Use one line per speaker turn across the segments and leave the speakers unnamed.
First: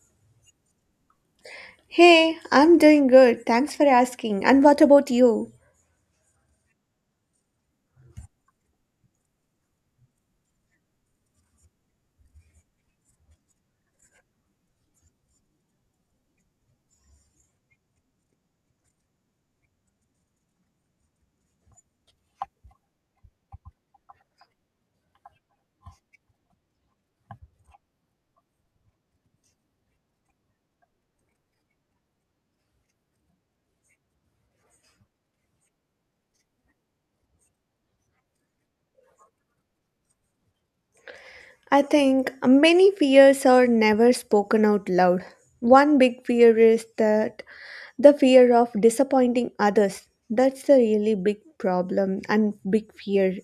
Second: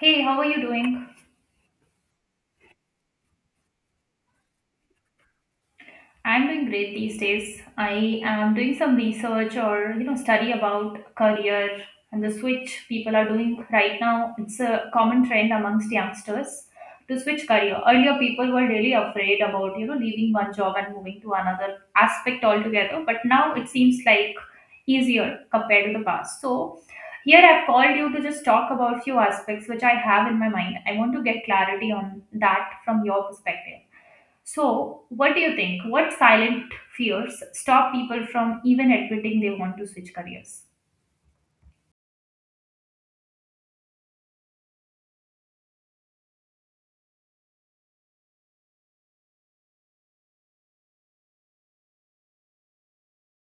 Hey, how are you doing?
Hey, I'm doing good. Thanks for asking. And what about you?
I'm doing great these days. I am doing some research or study about career and the switch people are doing right now. It's a common trend amongst youngsters to switch career. Earlier, people were really afraid about leaving one job and moving to another aspect altogether, but now it seems like easier compared to the past. So here I've called you to just talk about few aspects which I have in my mind. I want to get clarity on that from your perspective. So, what do you think? What silent fears stop people from even admitting they want to switch careers?
I think many fears are never spoken out loud. One big fear is that the fear of disappointing others. That's the really big problem and big fear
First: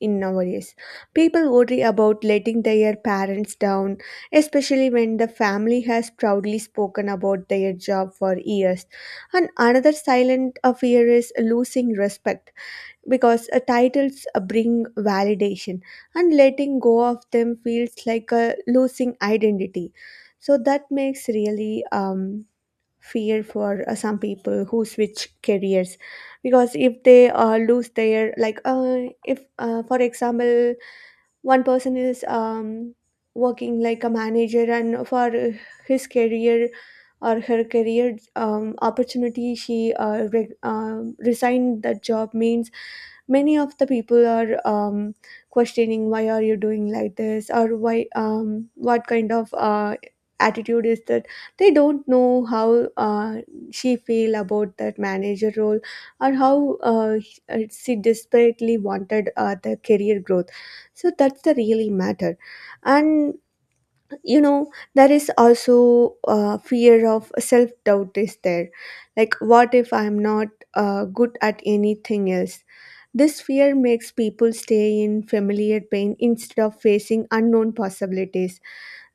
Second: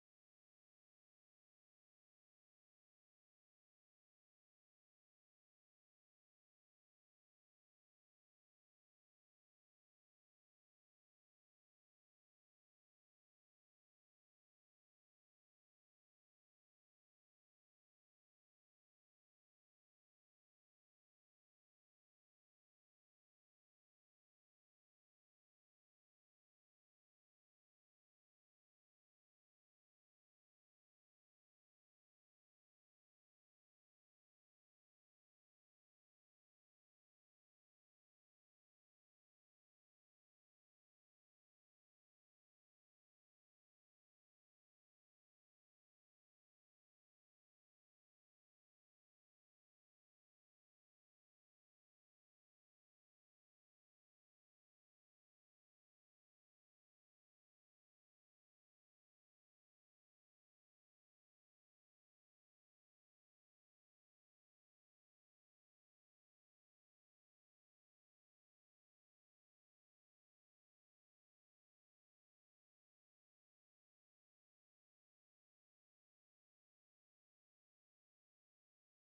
in nowadays. People worry about letting their parents down, especially when the family has proudly spoken about their job for years. And another silent fear is losing respect because titles bring validation, and letting go of them feels like losing identity, so that makes really fear for some people who switch careers, because if they lose their like if for example one person is working like a manager, and for his career or her career opportunity, she resigned that job, means many of the people are questioning, why are you doing like this? Or why what kind of attitude is that? They don't know how she feel about that manager role or how she desperately wanted the career growth. So that's the really matter. And you know there is also fear of self doubt is there, like what if I'm not good at anything else? This fear makes people stay in familiar pain instead of facing unknown possibilities,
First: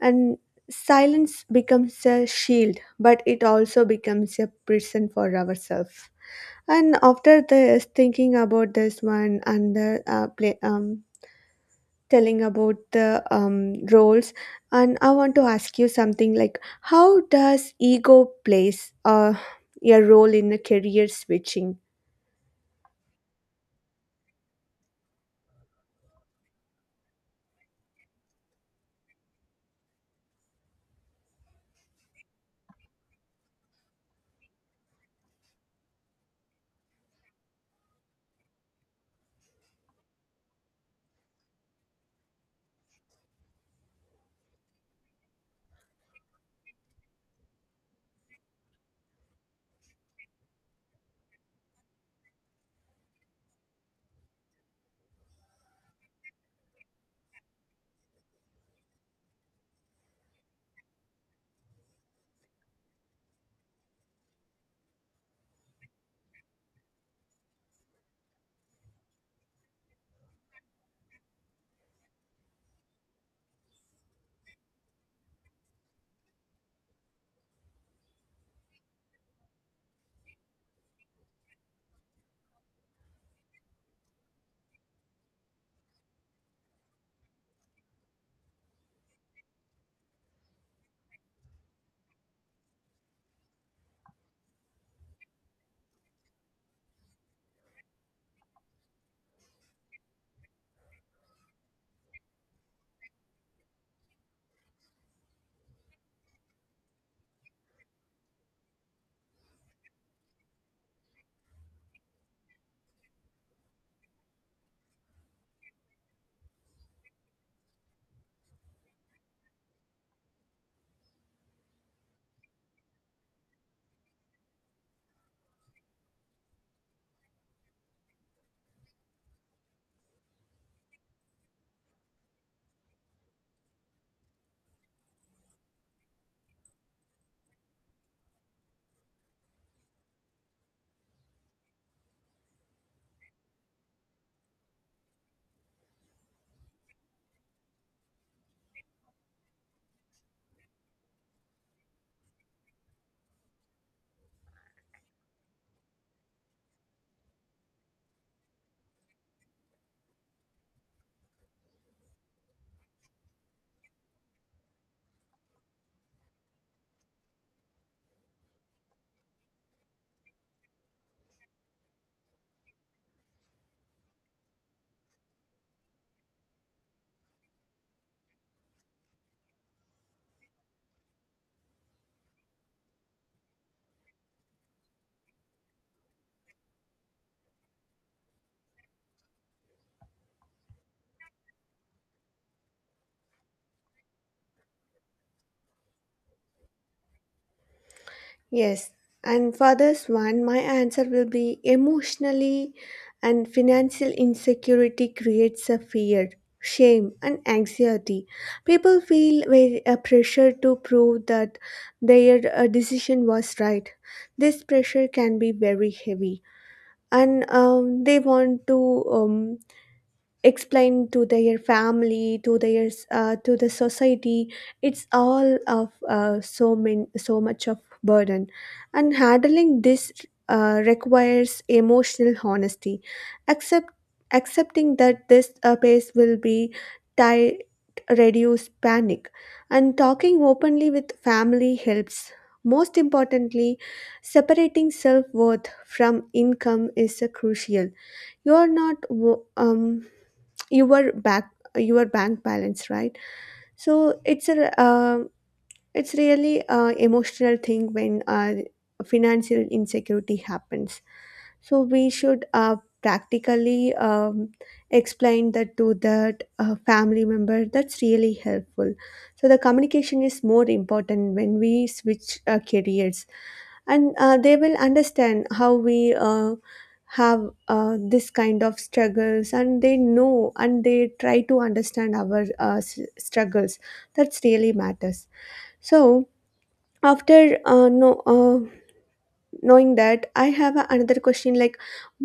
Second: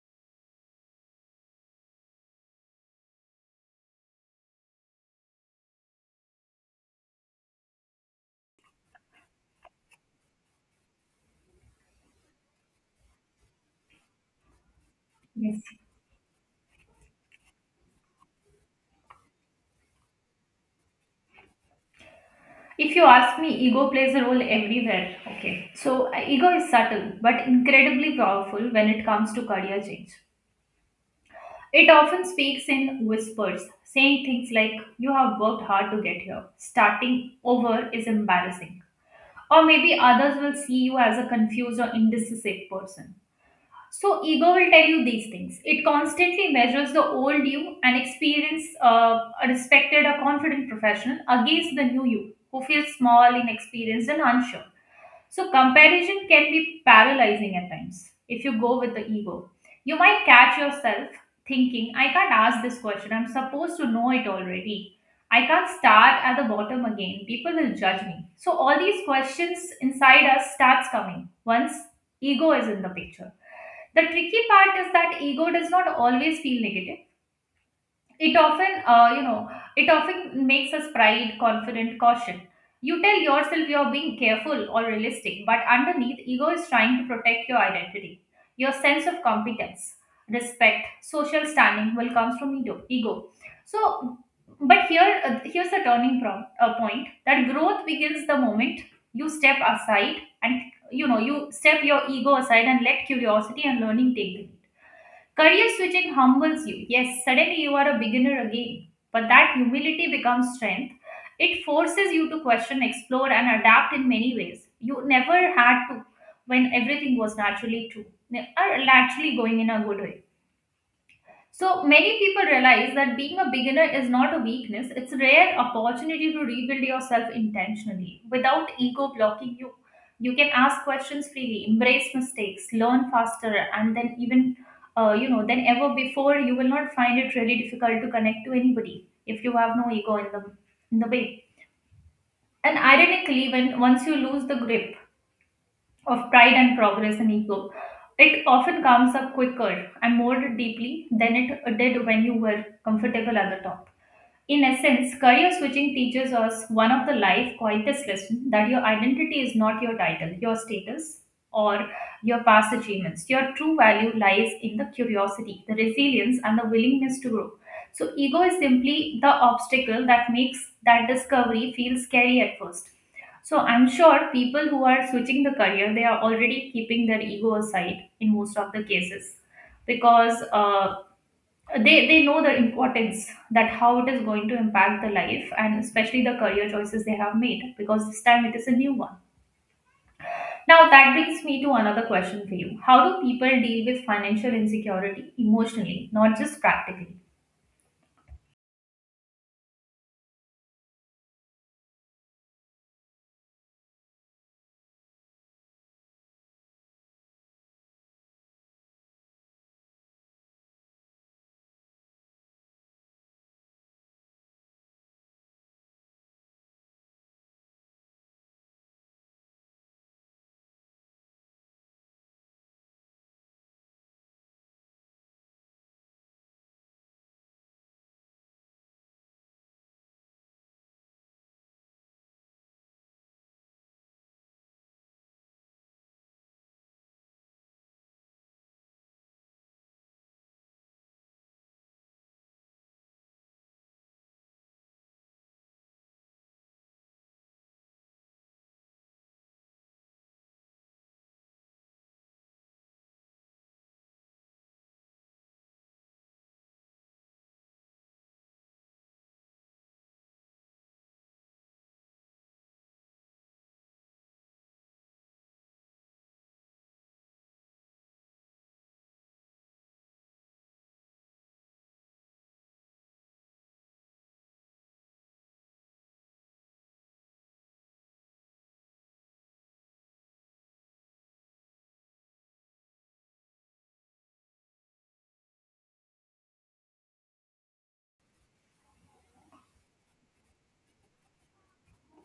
and silence becomes a shield, but it also becomes a prison for ourselves. And after this, thinking about this one and the play, telling about the roles, and I want to
Yes.
ask you something like, how does ego plays a role in a career switching?
If you ask me, ego plays a role everywhere. Okay. So, ego is subtle but incredibly powerful when it comes to career change. It often speaks in whispers, saying things like, you have worked hard to get here. Starting over is embarrassing. Or maybe others will see you as a confused or indecisive person. So ego will tell you these things. It constantly measures the old you, an experienced, a respected, a confident professional against the new you who feels small, inexperienced, and unsure. So, comparison can be paralyzing at times if you go with the ego. You might catch yourself thinking, I can't ask this question. I'm supposed to know it already. I can't start at the bottom again. People will judge me. So, all these questions inside us starts coming once ego is in the picture. The tricky part is that ego does not always feel negative. It often it often makes us pride, confident, caution. You tell yourself you're being careful or realistic, but underneath ego is trying to protect your identity, your sense of competence, respect, social standing will comes from ego so but here's the turning point that growth begins the moment you step aside and you step your ego aside and let curiosity and learning take the lead. Career switching humbles you. Yes, suddenly you are a beginner again, but that humility becomes strength. It forces you to question, explore, and adapt in many ways. You never had to when everything was naturally true, or naturally going in a good way. So many people realize that being a beginner is not a weakness, it's a rare opportunity to rebuild yourself intentionally. Without ego blocking you, you can ask questions freely, embrace mistakes, learn faster, and then even, than ever before, you will not find it really difficult to connect to anybody if you have no ego in the way. And ironically, when once you lose the grip of pride and progress and ego, it often comes up quicker and more deeply than it did when you were comfortable at the top. In essence, career switching teaches us one of the life quietest lesson, that your identity is not your title, your status, or your past achievements. Your true value lies in the curiosity, the resilience, and the willingness to grow. So, ego is simply the obstacle that makes that discovery feel scary at first. So, I'm sure people who are switching the career, they are already keeping their ego aside in most of the cases because they know the importance, that how it is going to impact the life and especially the career choices they have made because this time it is a new one. Now that brings me to another question for you. How do people deal with financial insecurity emotionally, not just practically?
Yes, and for this one, my answer will be emotionally, and financial insecurity creates a fear, shame, and anxiety. People feel very a pressure to prove that their decision was right. This pressure can be very heavy, and they want to. Um, Explain to their family, to their to the society, it's all of so many so much of burden, and handling this requires emotional honesty. Accept accepting that this pace will be tight, reduce panic, and talking openly with family helps. Most importantly, separating self-worth from income is crucial. You're not. Your back, your bank balance, right? So it's a it's really a emotional thing when financial insecurity happens. So we should practically explain that to that family member. That's really helpful. So the communication is more important when we switch careers, and they will understand how we have this kind of struggles, and they know and they try to understand our struggles. That's really matters. So after no. Knowing that I have another question, like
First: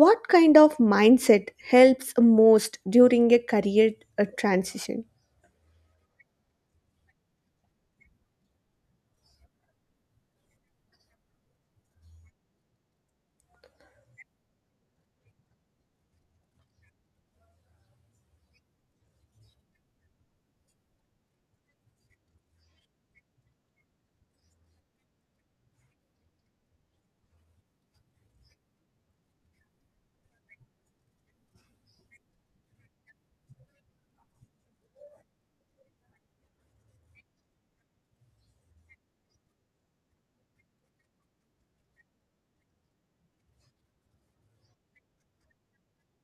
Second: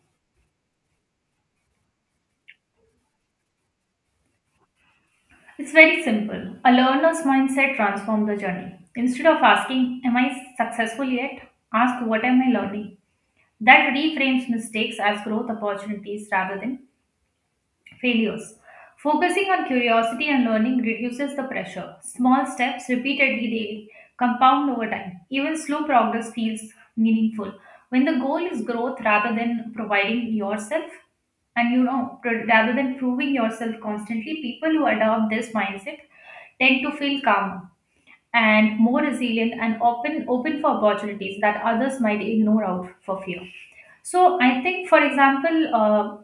what kind of mindset helps most during a career transition?
It's very simple. A learner's mindset transforms the journey. Instead of asking, am I successful yet, ask what am I learning. That reframes mistakes as growth opportunities rather than failures. Focusing on curiosity and learning reduces the pressure. Small steps repeatedly daily compound over time. Even slow progress feels meaningful. When the goal is growth rather than providing yourself, and you know, pr- rather than proving yourself constantly, people who adopt this mindset tend to feel calmer and more resilient and open for opportunities that others might ignore out for fear. So I think,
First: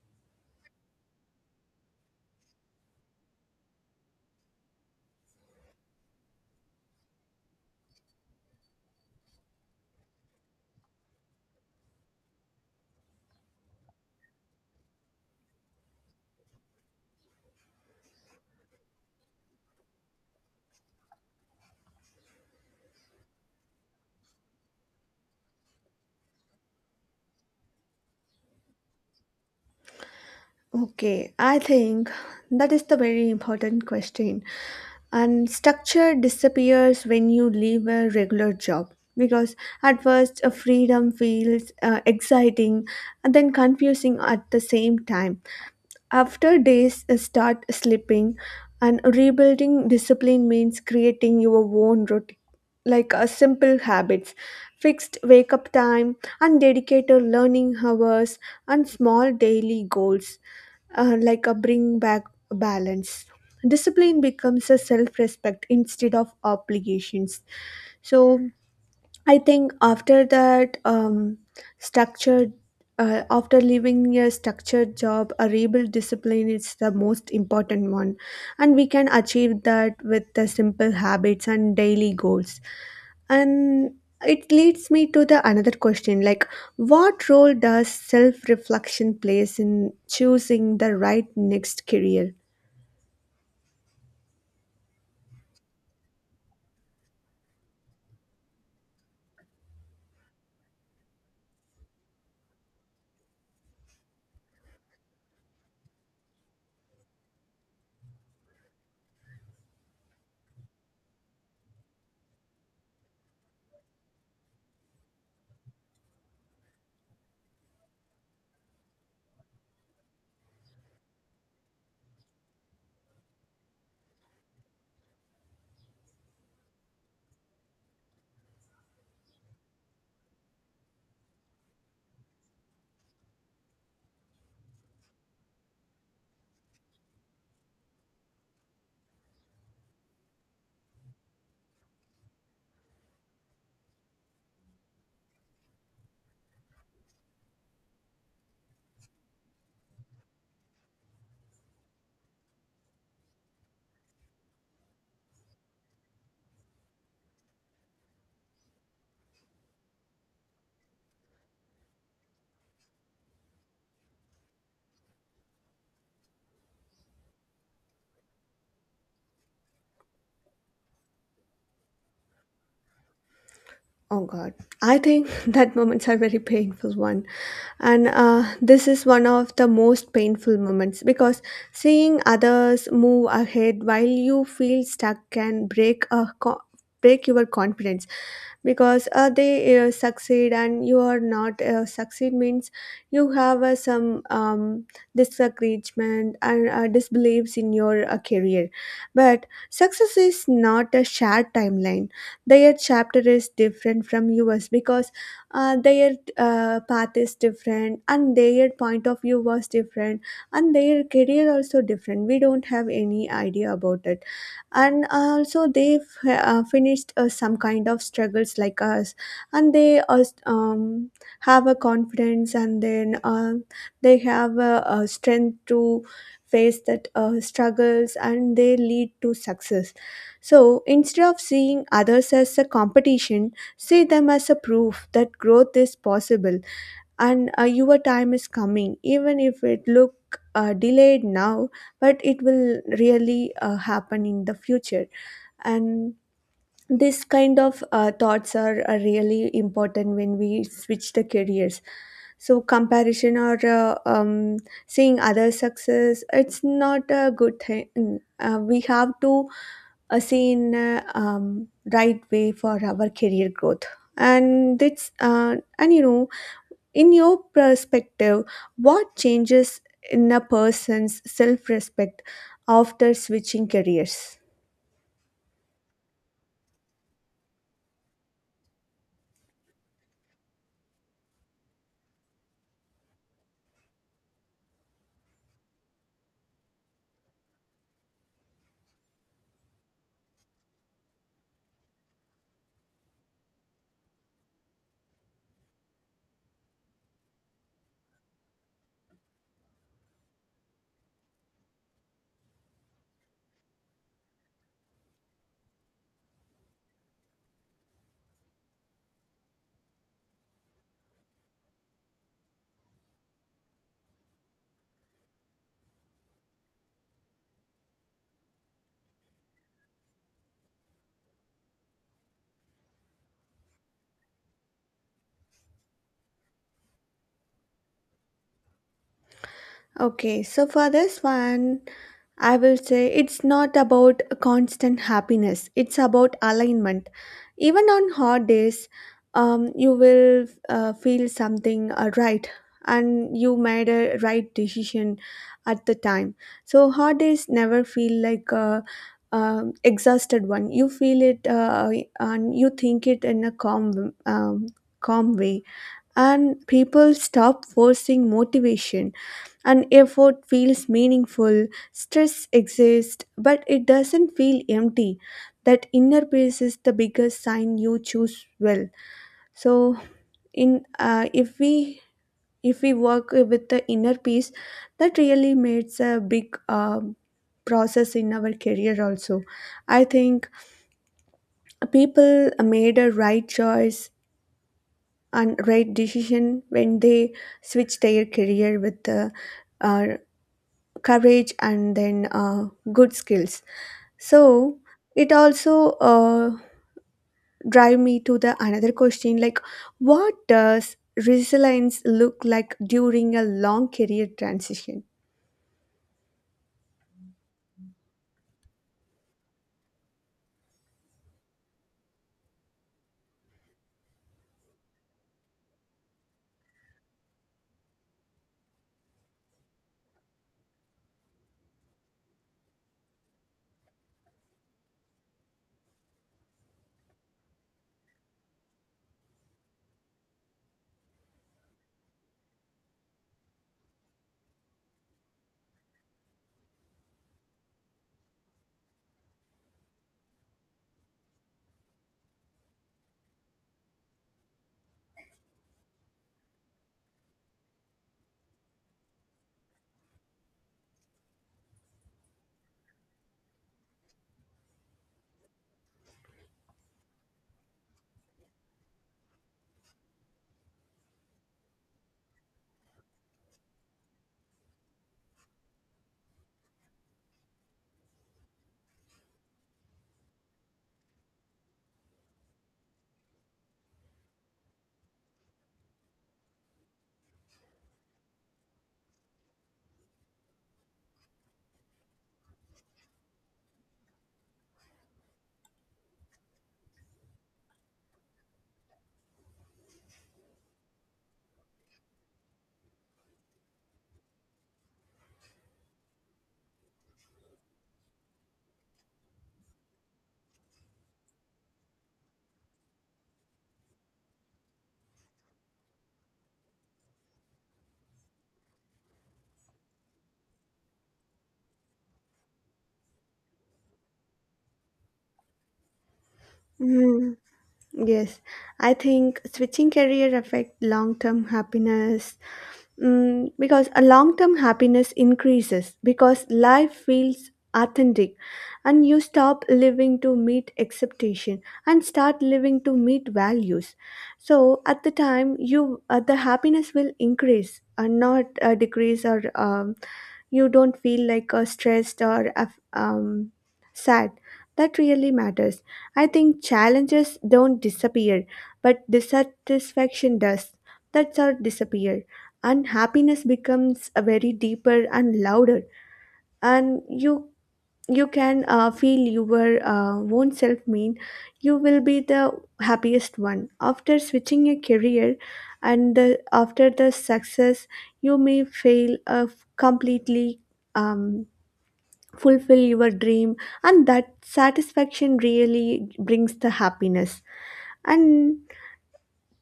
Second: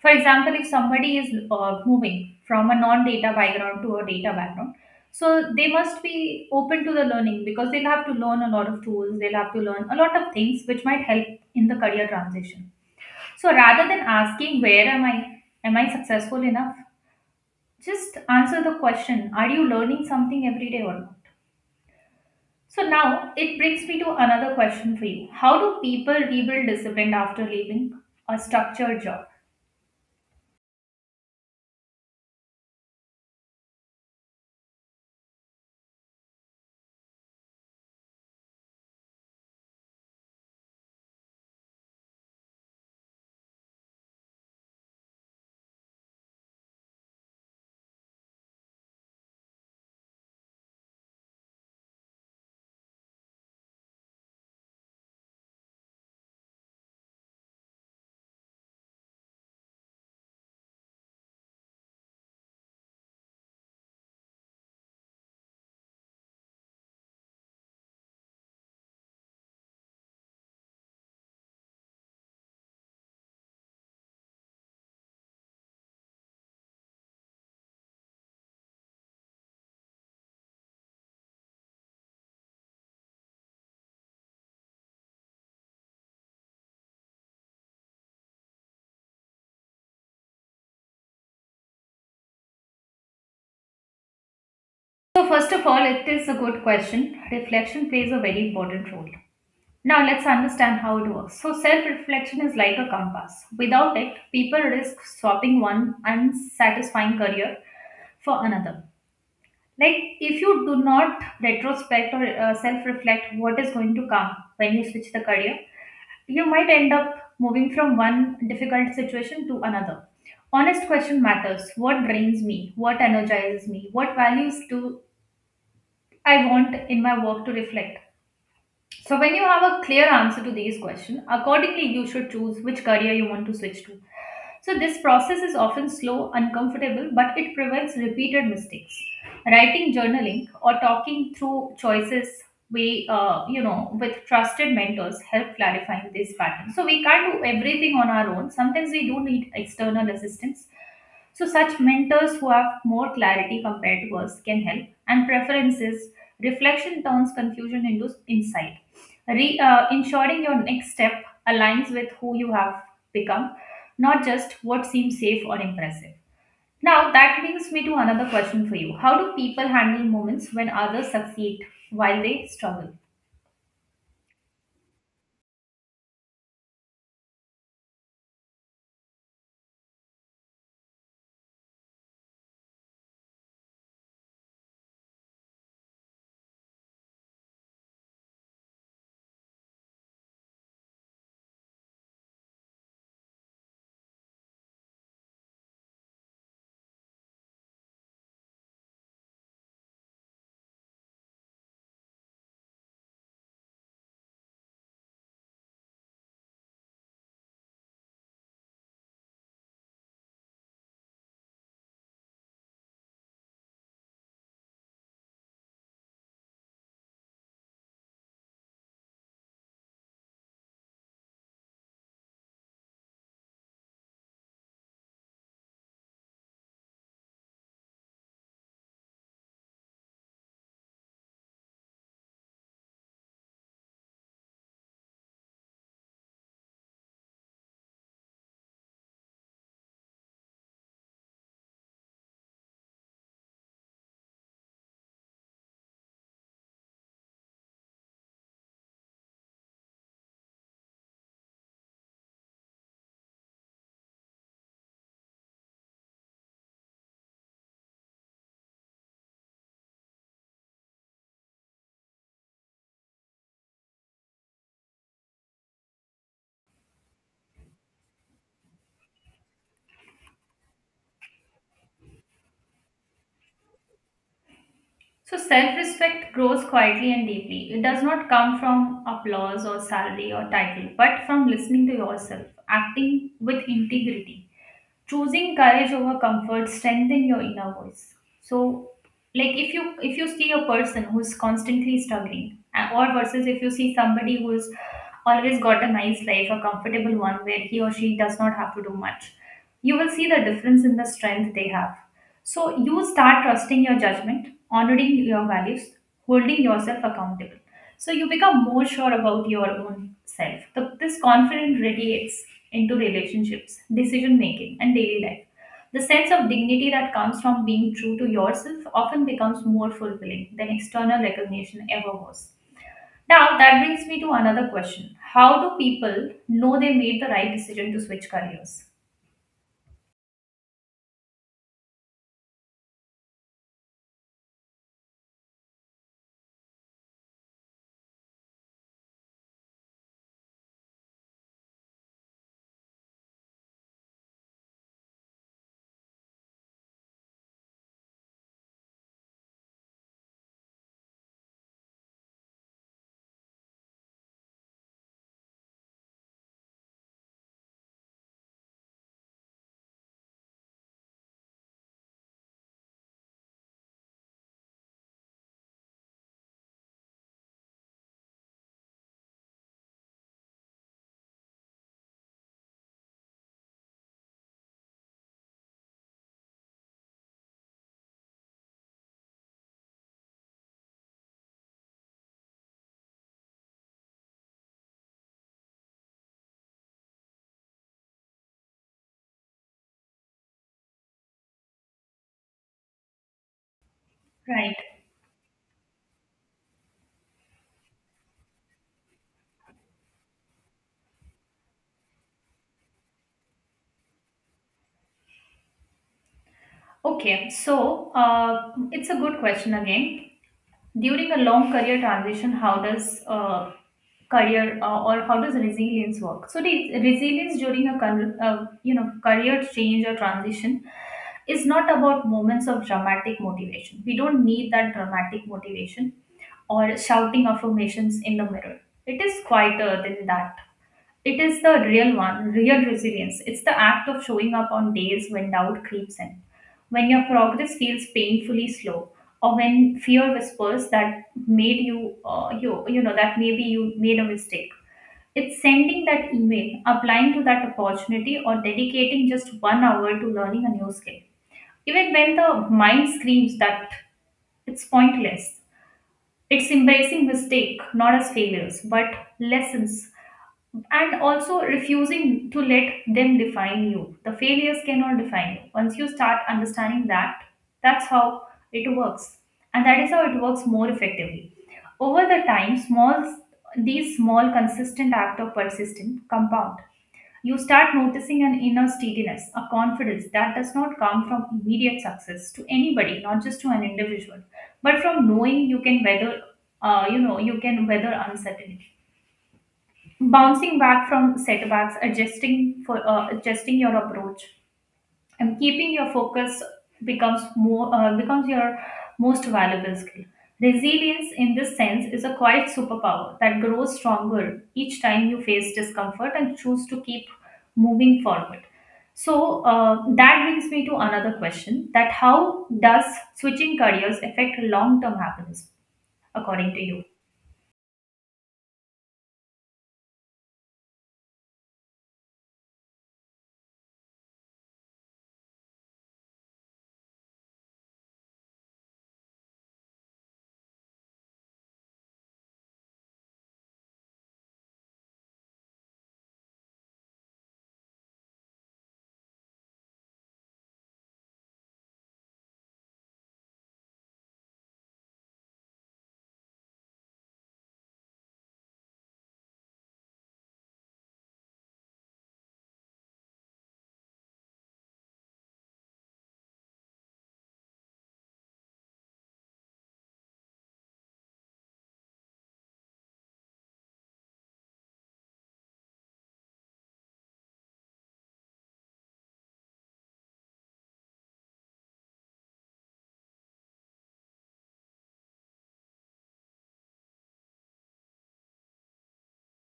for example, if somebody is moving from a non-data background to a data background, so they must be open to the learning because they'll have to learn a lot of tools, they'll have to learn a lot of things which might help in the career transition. So rather than asking where am I successful enough, just answer the question, are you learning something every day or not? So now it brings me to another question for you. How do people rebuild discipline after leaving a structured job?
Okay, I think that is the very important question, and structure disappears when you leave a regular job, because at first a freedom feels exciting and then confusing at the same time. After days start slipping, and rebuilding discipline means creating your own routine, like simple habits, fixed wake up time, and dedicated learning hours, and small daily goals, like a bring back balance. Discipline becomes a self respect instead of obligations. So, I think after that structured, after leaving a structured job, a rebel discipline is the most important one, and we can achieve that with the simple habits and daily goals. And it leads me to the another question, like what role does self reflection plays in choosing the right next career?
So, first of all, it is a good question. Reflection plays a very important role. Now, let's understand how it works. So, self reflection is like a compass. Without it, people risk swapping one unsatisfying career for another. Like, if you do not retrospect or self reflect what is going to come when you switch the career, you might end up moving from one difficult situation to another. Honest question matters. What drains me, what energizes me, what values do I want in my work to reflect. So, when you have a clear answer to these questions, accordingly you should choose which career you want to switch to. So, this process is often slow, uncomfortable, but it prevents repeated mistakes. Writing, journaling, or talking through choices we with trusted mentors help clarifying this pattern, so we can't do everything on our own. Sometimes we do need external assistance, so such mentors who have more clarity compared to us can help, and preferences, reflection turns confusion into insight. Ensuring your next step aligns with who you have become, not just what seems safe or impressive. Now, that brings me to another question for you. How do people handle moments when others succeed while they struggle?
Oh God, I think that moments are very painful one, and this is one of the most painful moments because seeing others move ahead while you feel stuck can break your confidence, because they succeed and you are not succeed, means you have some disagreement and disbeliefs in your career, but success is not a shared timeline. Their chapter is different from yours, because their path is different and their point of view was different, and their career also different. We don't have any idea about it. And also they finished some kind of struggles like us, and have a confidence, and then they have a strength to face that struggles, and they lead to success. So instead of seeing others as a competition, see them as a proof that growth is possible, and your time is coming, even if it look delayed now, but it will really happen in the future. And this kind of thoughts are really important when we switch the careers. So comparison or seeing other success, it's not a good thing. We have to a seen right way for our career growth. And it's and you know, in your perspective, what changes in a person's self-respect after switching careers?
So self respect grows quietly and deeply. It does not come from applause or salary or title, but from listening to yourself, acting with integrity, choosing courage over comfort, strengthen your inner voice. So, like if you see a person who is constantly struggling, or versus if you see somebody who is always got a nice life, a comfortable one where he or she does not have to do much, you will see the difference in the strength they have. So you start trusting your judgment, honoring your values, holding yourself accountable. So you become more sure about your own self. This confidence radiates into relationships, decision making, and daily life. The sense of dignity that comes from being true to yourself often becomes more fulfilling than external recognition ever was. Now, that brings me to another question. How do people know they made the right decision to switch careers?
Okay, so for this one, I will say it's not about constant happiness, it's about alignment. Even on hot days, you will feel something right, and you made a right decision at the time. So, hot days never feel like a exhausted one. You feel it and you think it in a calm, calm way. And people stop forcing motivation, an effort feels meaningful. Stress exists, but it doesn't feel empty. That inner peace is the biggest sign you choose well. So, in if we work with the inner peace, that really makes a big process in our career. Also, I think people made a right choice and right decision when they switched their career with the uh, courage and then good skills.
Right.
So it also drive me to the another question, like what does resilience look like during a long career transition?
Okay, so it's a good question again. During a long career transition, how does resilience work? So, the resilience during a career change or transition is not about moments of dramatic motivation. We don't need that dramatic motivation or shouting affirmations in the mirror. It is quieter than that. It is the real one, real resilience. It's the act of showing up on days when doubt creeps in, when your progress feels painfully slow, or when fear whispers that made you, that maybe you made a mistake. It's sending that email, applying to that opportunity, or dedicating just 1 hour to learning a new skill. Even when the mind screams that it's pointless, it's embracing mistake not as failures but lessons, and also refusing to let them define you. The failures cannot define you. Once you start understanding that, that's how it works, and that is how it works more effectively. Over the time, small these small consistent act of persistent compound. You start noticing an inner steadiness, a confidence that does not come from immediate success to anybody, not just to an individual, but from knowing you can you can weather uncertainty, bouncing back from setbacks, adjusting for adjusting your approach and keeping your focus becomes more becomes your most valuable skill. Resilience in this sense is a quiet superpower that grows stronger each time you face discomfort and choose to keep moving forward. So that brings me to another question: that how does switching careers affect long term happiness, according to you?
Yes, I think switching career affect long-term happiness, mm, because a long-term happiness increases because life feels authentic, and you stop living to meet expectation and start living to meet values. So at the time you the happiness will increase and not decrease or you don't feel like stressed or sad. That really matters. I think challenges don't disappear, but dissatisfaction does. That's how disappear. And happiness becomes a very deeper and louder. And you can feel your own self, mean you will be the happiest one after switching a career, and the, after the success you may fail completely um, fulfill your dream, and that satisfaction really brings the happiness. And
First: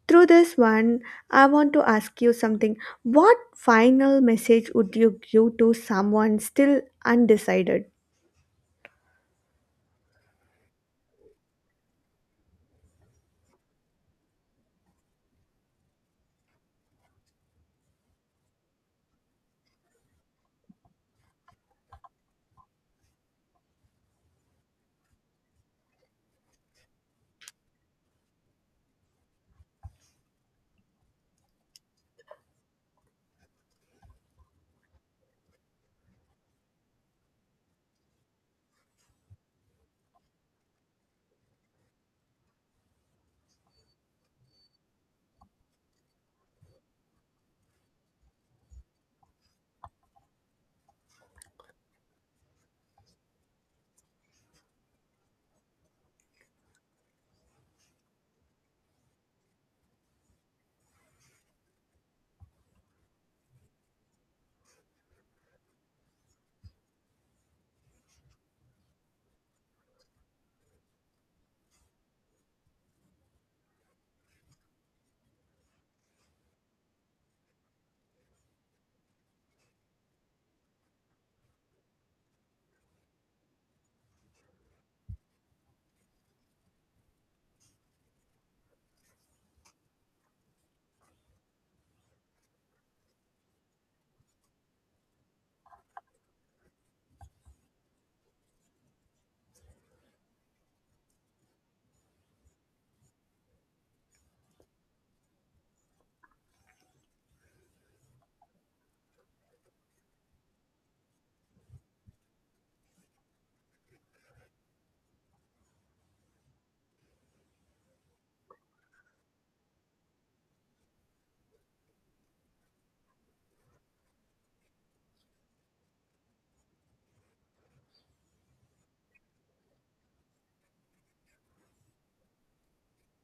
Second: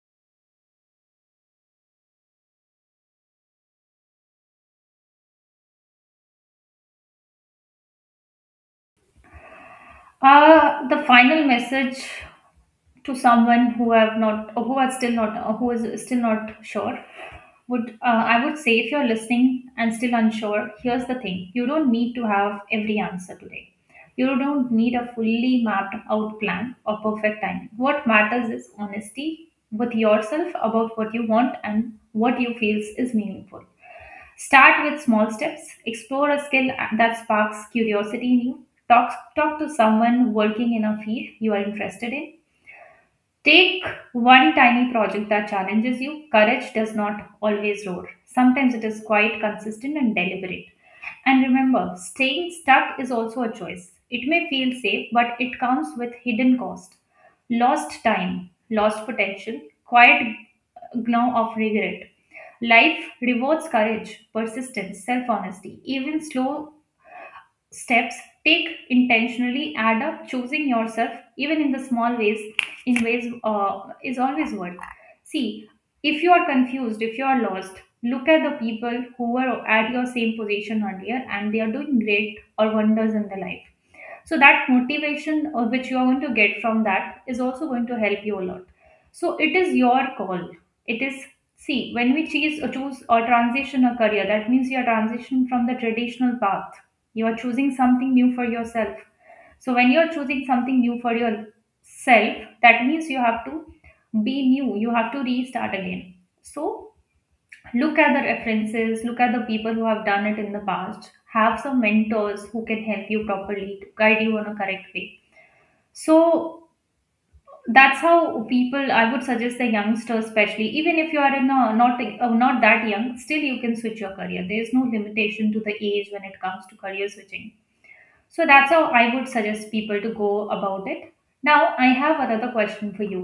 through this one, I want to ask you something. What final message would you give to someone still undecided?
The final message to someone who have not who are still not who is still not sure, would I would say, if you're listening and still unsure, here's the thing. You don't need to have every answer today. You don't need a fully mapped out plan or perfect timing. What matters is honesty with yourself about what you want and what you feels is meaningful. Start with small steps. Explore a skill that sparks curiosity in you. Talk to someone working in a field you are interested in. Take one tiny project that challenges you. Courage does not always roar. Sometimes it is quite consistent and deliberate. And remember, staying stuck is also a choice. It may feel safe, but it comes with hidden cost. Lost time, lost potential, quiet gnaw of regret. Life rewards courage, persistence, self honesty. Even slow steps take intentionally add up, choosing yourself even in the small ways, in ways is always worth. See, if you are confused, if you are lost, look at the people who were at your same position earlier and they are doing great or wonders in their life. So that motivation which you are going to get from that is also going to help you a lot. So it is your call. It is, see, when we choose or transition a career, that means you are transitioning from the traditional path. You are choosing something new for yourself. So when you are choosing something new for yourself, that means you have to be new. You have to restart again. So look at the references, look at the people who have done it in the past, have some mentors who can help you properly to guide you on a correct way. So that's how people, I would suggest the youngsters especially, even if you are in a, not that young, still you can switch your career. There is no limitation to the age when it comes to career switching. So that's how I would suggest people to go about it. Now I have another question for you,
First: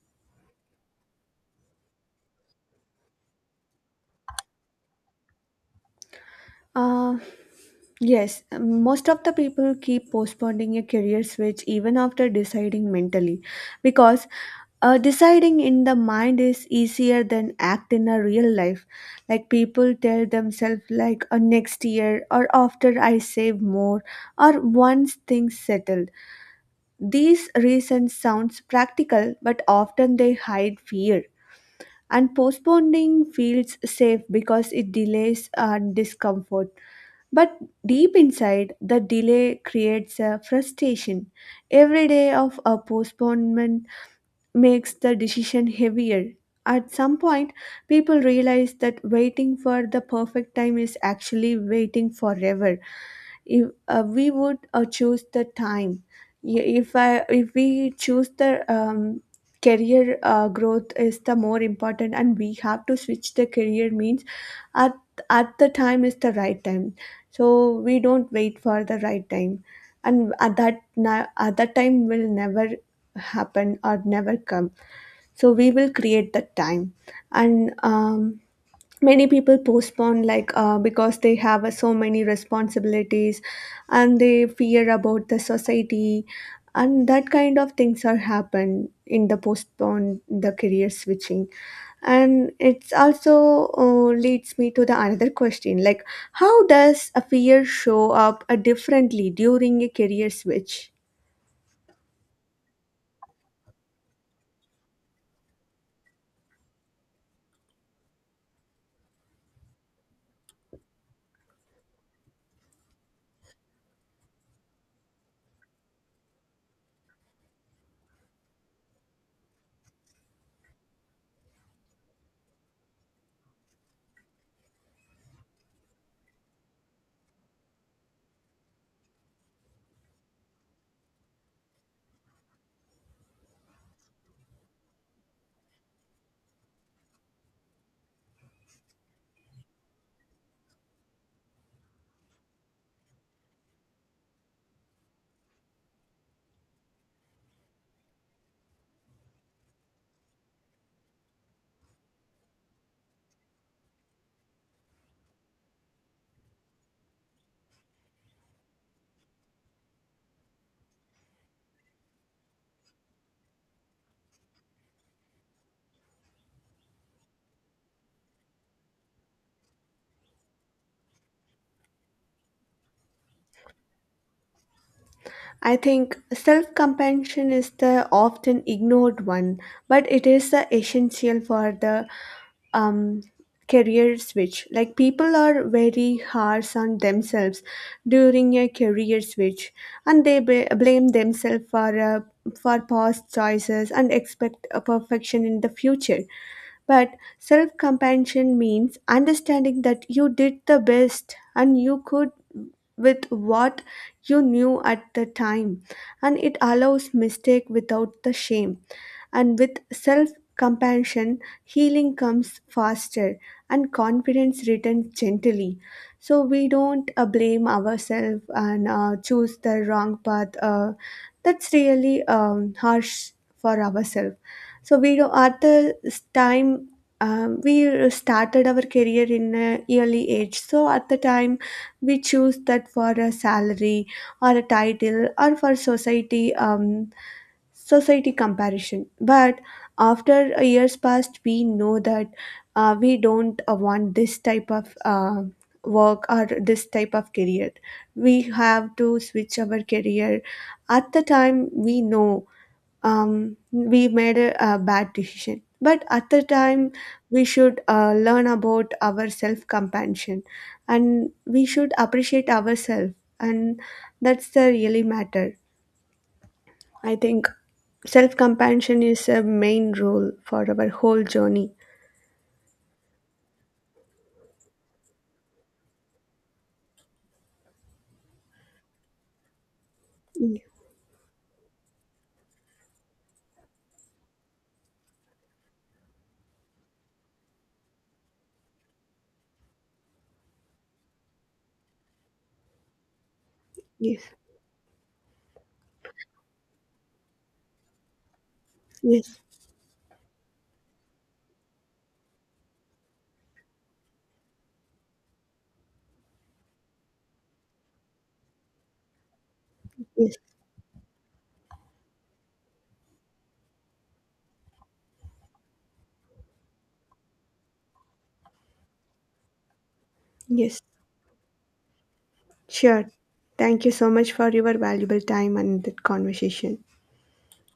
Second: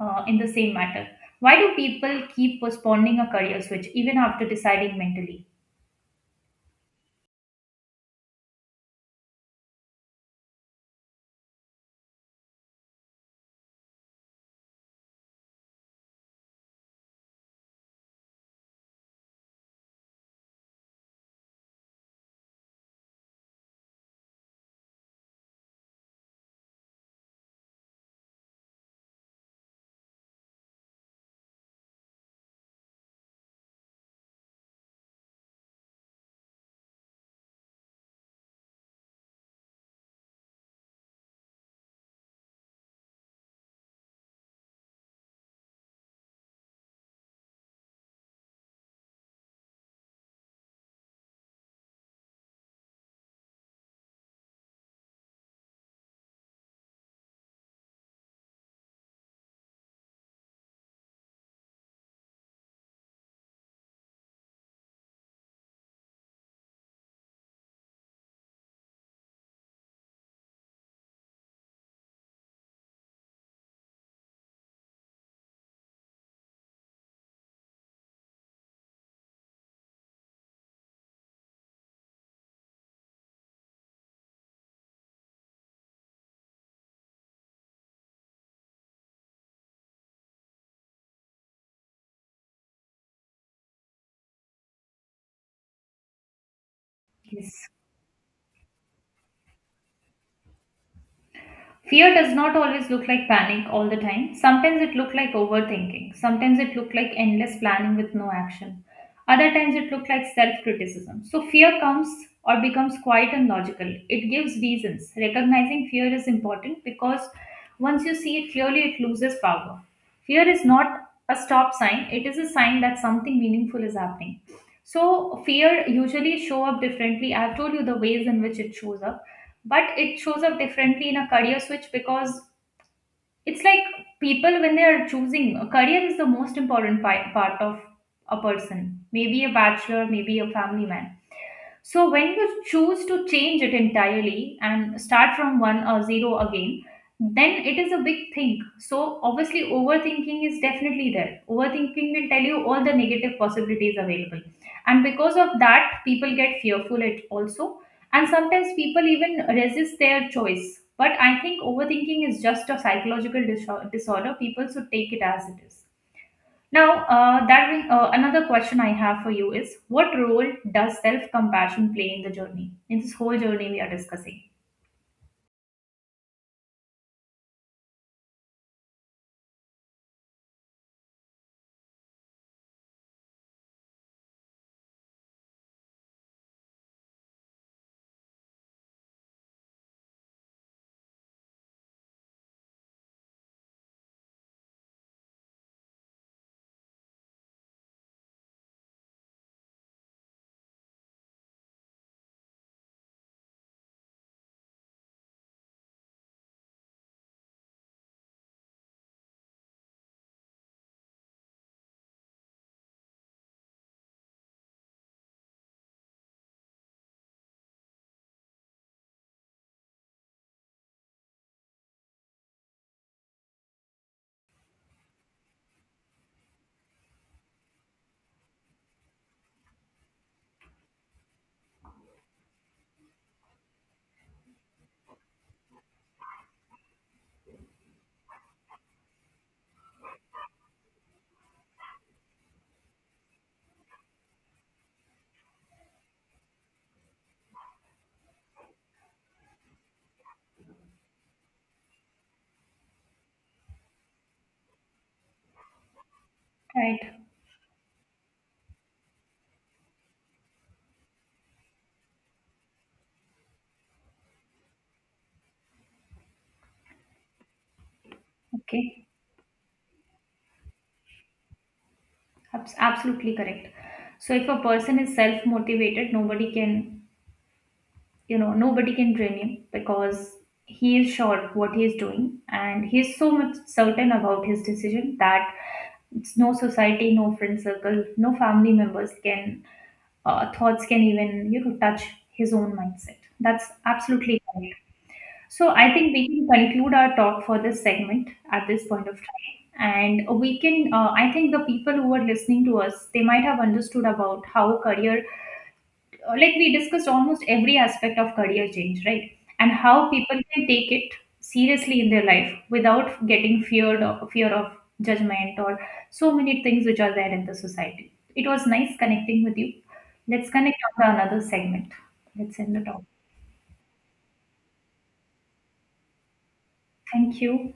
in the same matter. Why do people keep postponing a career switch even after deciding mentally?
Uh, yes, most of the people keep postponing a career switch even after deciding mentally, because deciding in the mind is easier than act in a real life. Like people tell themselves, like next year, or after I save more, or once things settle. These reasons sounds practical, but often they hide fear, and postponing feels safe because it delays and discomfort. But deep inside the delay creates a frustration. Every day of a postponement makes the decision heavier. At some point people realize that waiting for the perfect time is actually waiting forever. If we would choose the time, if I if we choose the um, career growth is the more important, and we have to switch the career, means at at the time is the right time. So we don't wait for the right time, and at that at that time will never happen or never come. So we will create that time. And many people postpone like because they have so many responsibilities, and they fear about the society, and that kind of things are happen in the postpone the career switching. And it's also leads me to the another question, like how does a fear
Yes.
show up differently during a career switch?
Fear does not always look like panic all the time. Sometimes it look like overthinking. Sometimes it look like endless planning with no action. Other times it look like self-criticism. So fear comes or becomes quiet and logical. It gives reasons. Recognizing fear is important because once you see it clearly, it loses power. Fear is not a stop sign. It is a sign that something meaningful is happening. So fear usually show up differently. I've told you the ways in which it shows up, but it shows up differently in a career switch because it's like, people, when they are choosing a career, is the most important part of a person, maybe a bachelor, maybe a family man. So when you choose to change it entirely and start from one or zero again, then it is a big thing. So obviously overthinking is definitely there. Overthinking will tell you all the negative possibilities available. And because of that, people get fearful it also. And sometimes people even resist their choice. But I think overthinking is just a psychological disorder. People should take it as it is. Now, that brings another question I have for you is, what role does self compassion play in the journey, in this whole journey we are discussing?
I think self-compassion is the often ignored one, but it is the essential for the um, career switch. Like people are very harsh on themselves during a career switch, and they blame themselves for past choices and expect a perfection in the future. But self compassion means understanding that you did the best and you could with what you knew at the time, and it allows mistake without the shame. And with self compassion, healing comes faster and confidence returns gently. So we don't blame ourselves and choose the wrong path. That's really harsh for ourselves. So we do at the time, we started our career in a early age, so at the time we choose that for a salary or a title or for society, society comparison. But after years passed, we know that we don't want this type of work or this type of career, we have to switch our career. At the time we know we made a bad decision. But at the time
Right.
we should learn about our self compassion, and we should appreciate ourselves. And that's the really matter. I think self compassion
Okay.
is a main role for our whole journey.
Absolutely correct. So if a person is self motivated, nobody can, you know, nobody can drain him because
Ye-
he is sure what he is doing and he is so much certain about his decision that it's no society, no friend circle, no family members can, thoughts can even, you know, touch his own mindset. That's
Yes,
absolutely correct. So I think we can conclude our talk for this segment at this point of
yes,
time. And we can, I think the people who are listening to us, they might have understood about how career, like we discussed almost every aspect of career change, right? And how
yes,
people can take it seriously in their life without getting feared of fear of judgment or so many things which are there in the society. It was nice connecting with you. Let's connect
yes.
on the another segment. Let's end the talk.
Sure. Thank you so much for your valuable time and that conversation.
Thank you.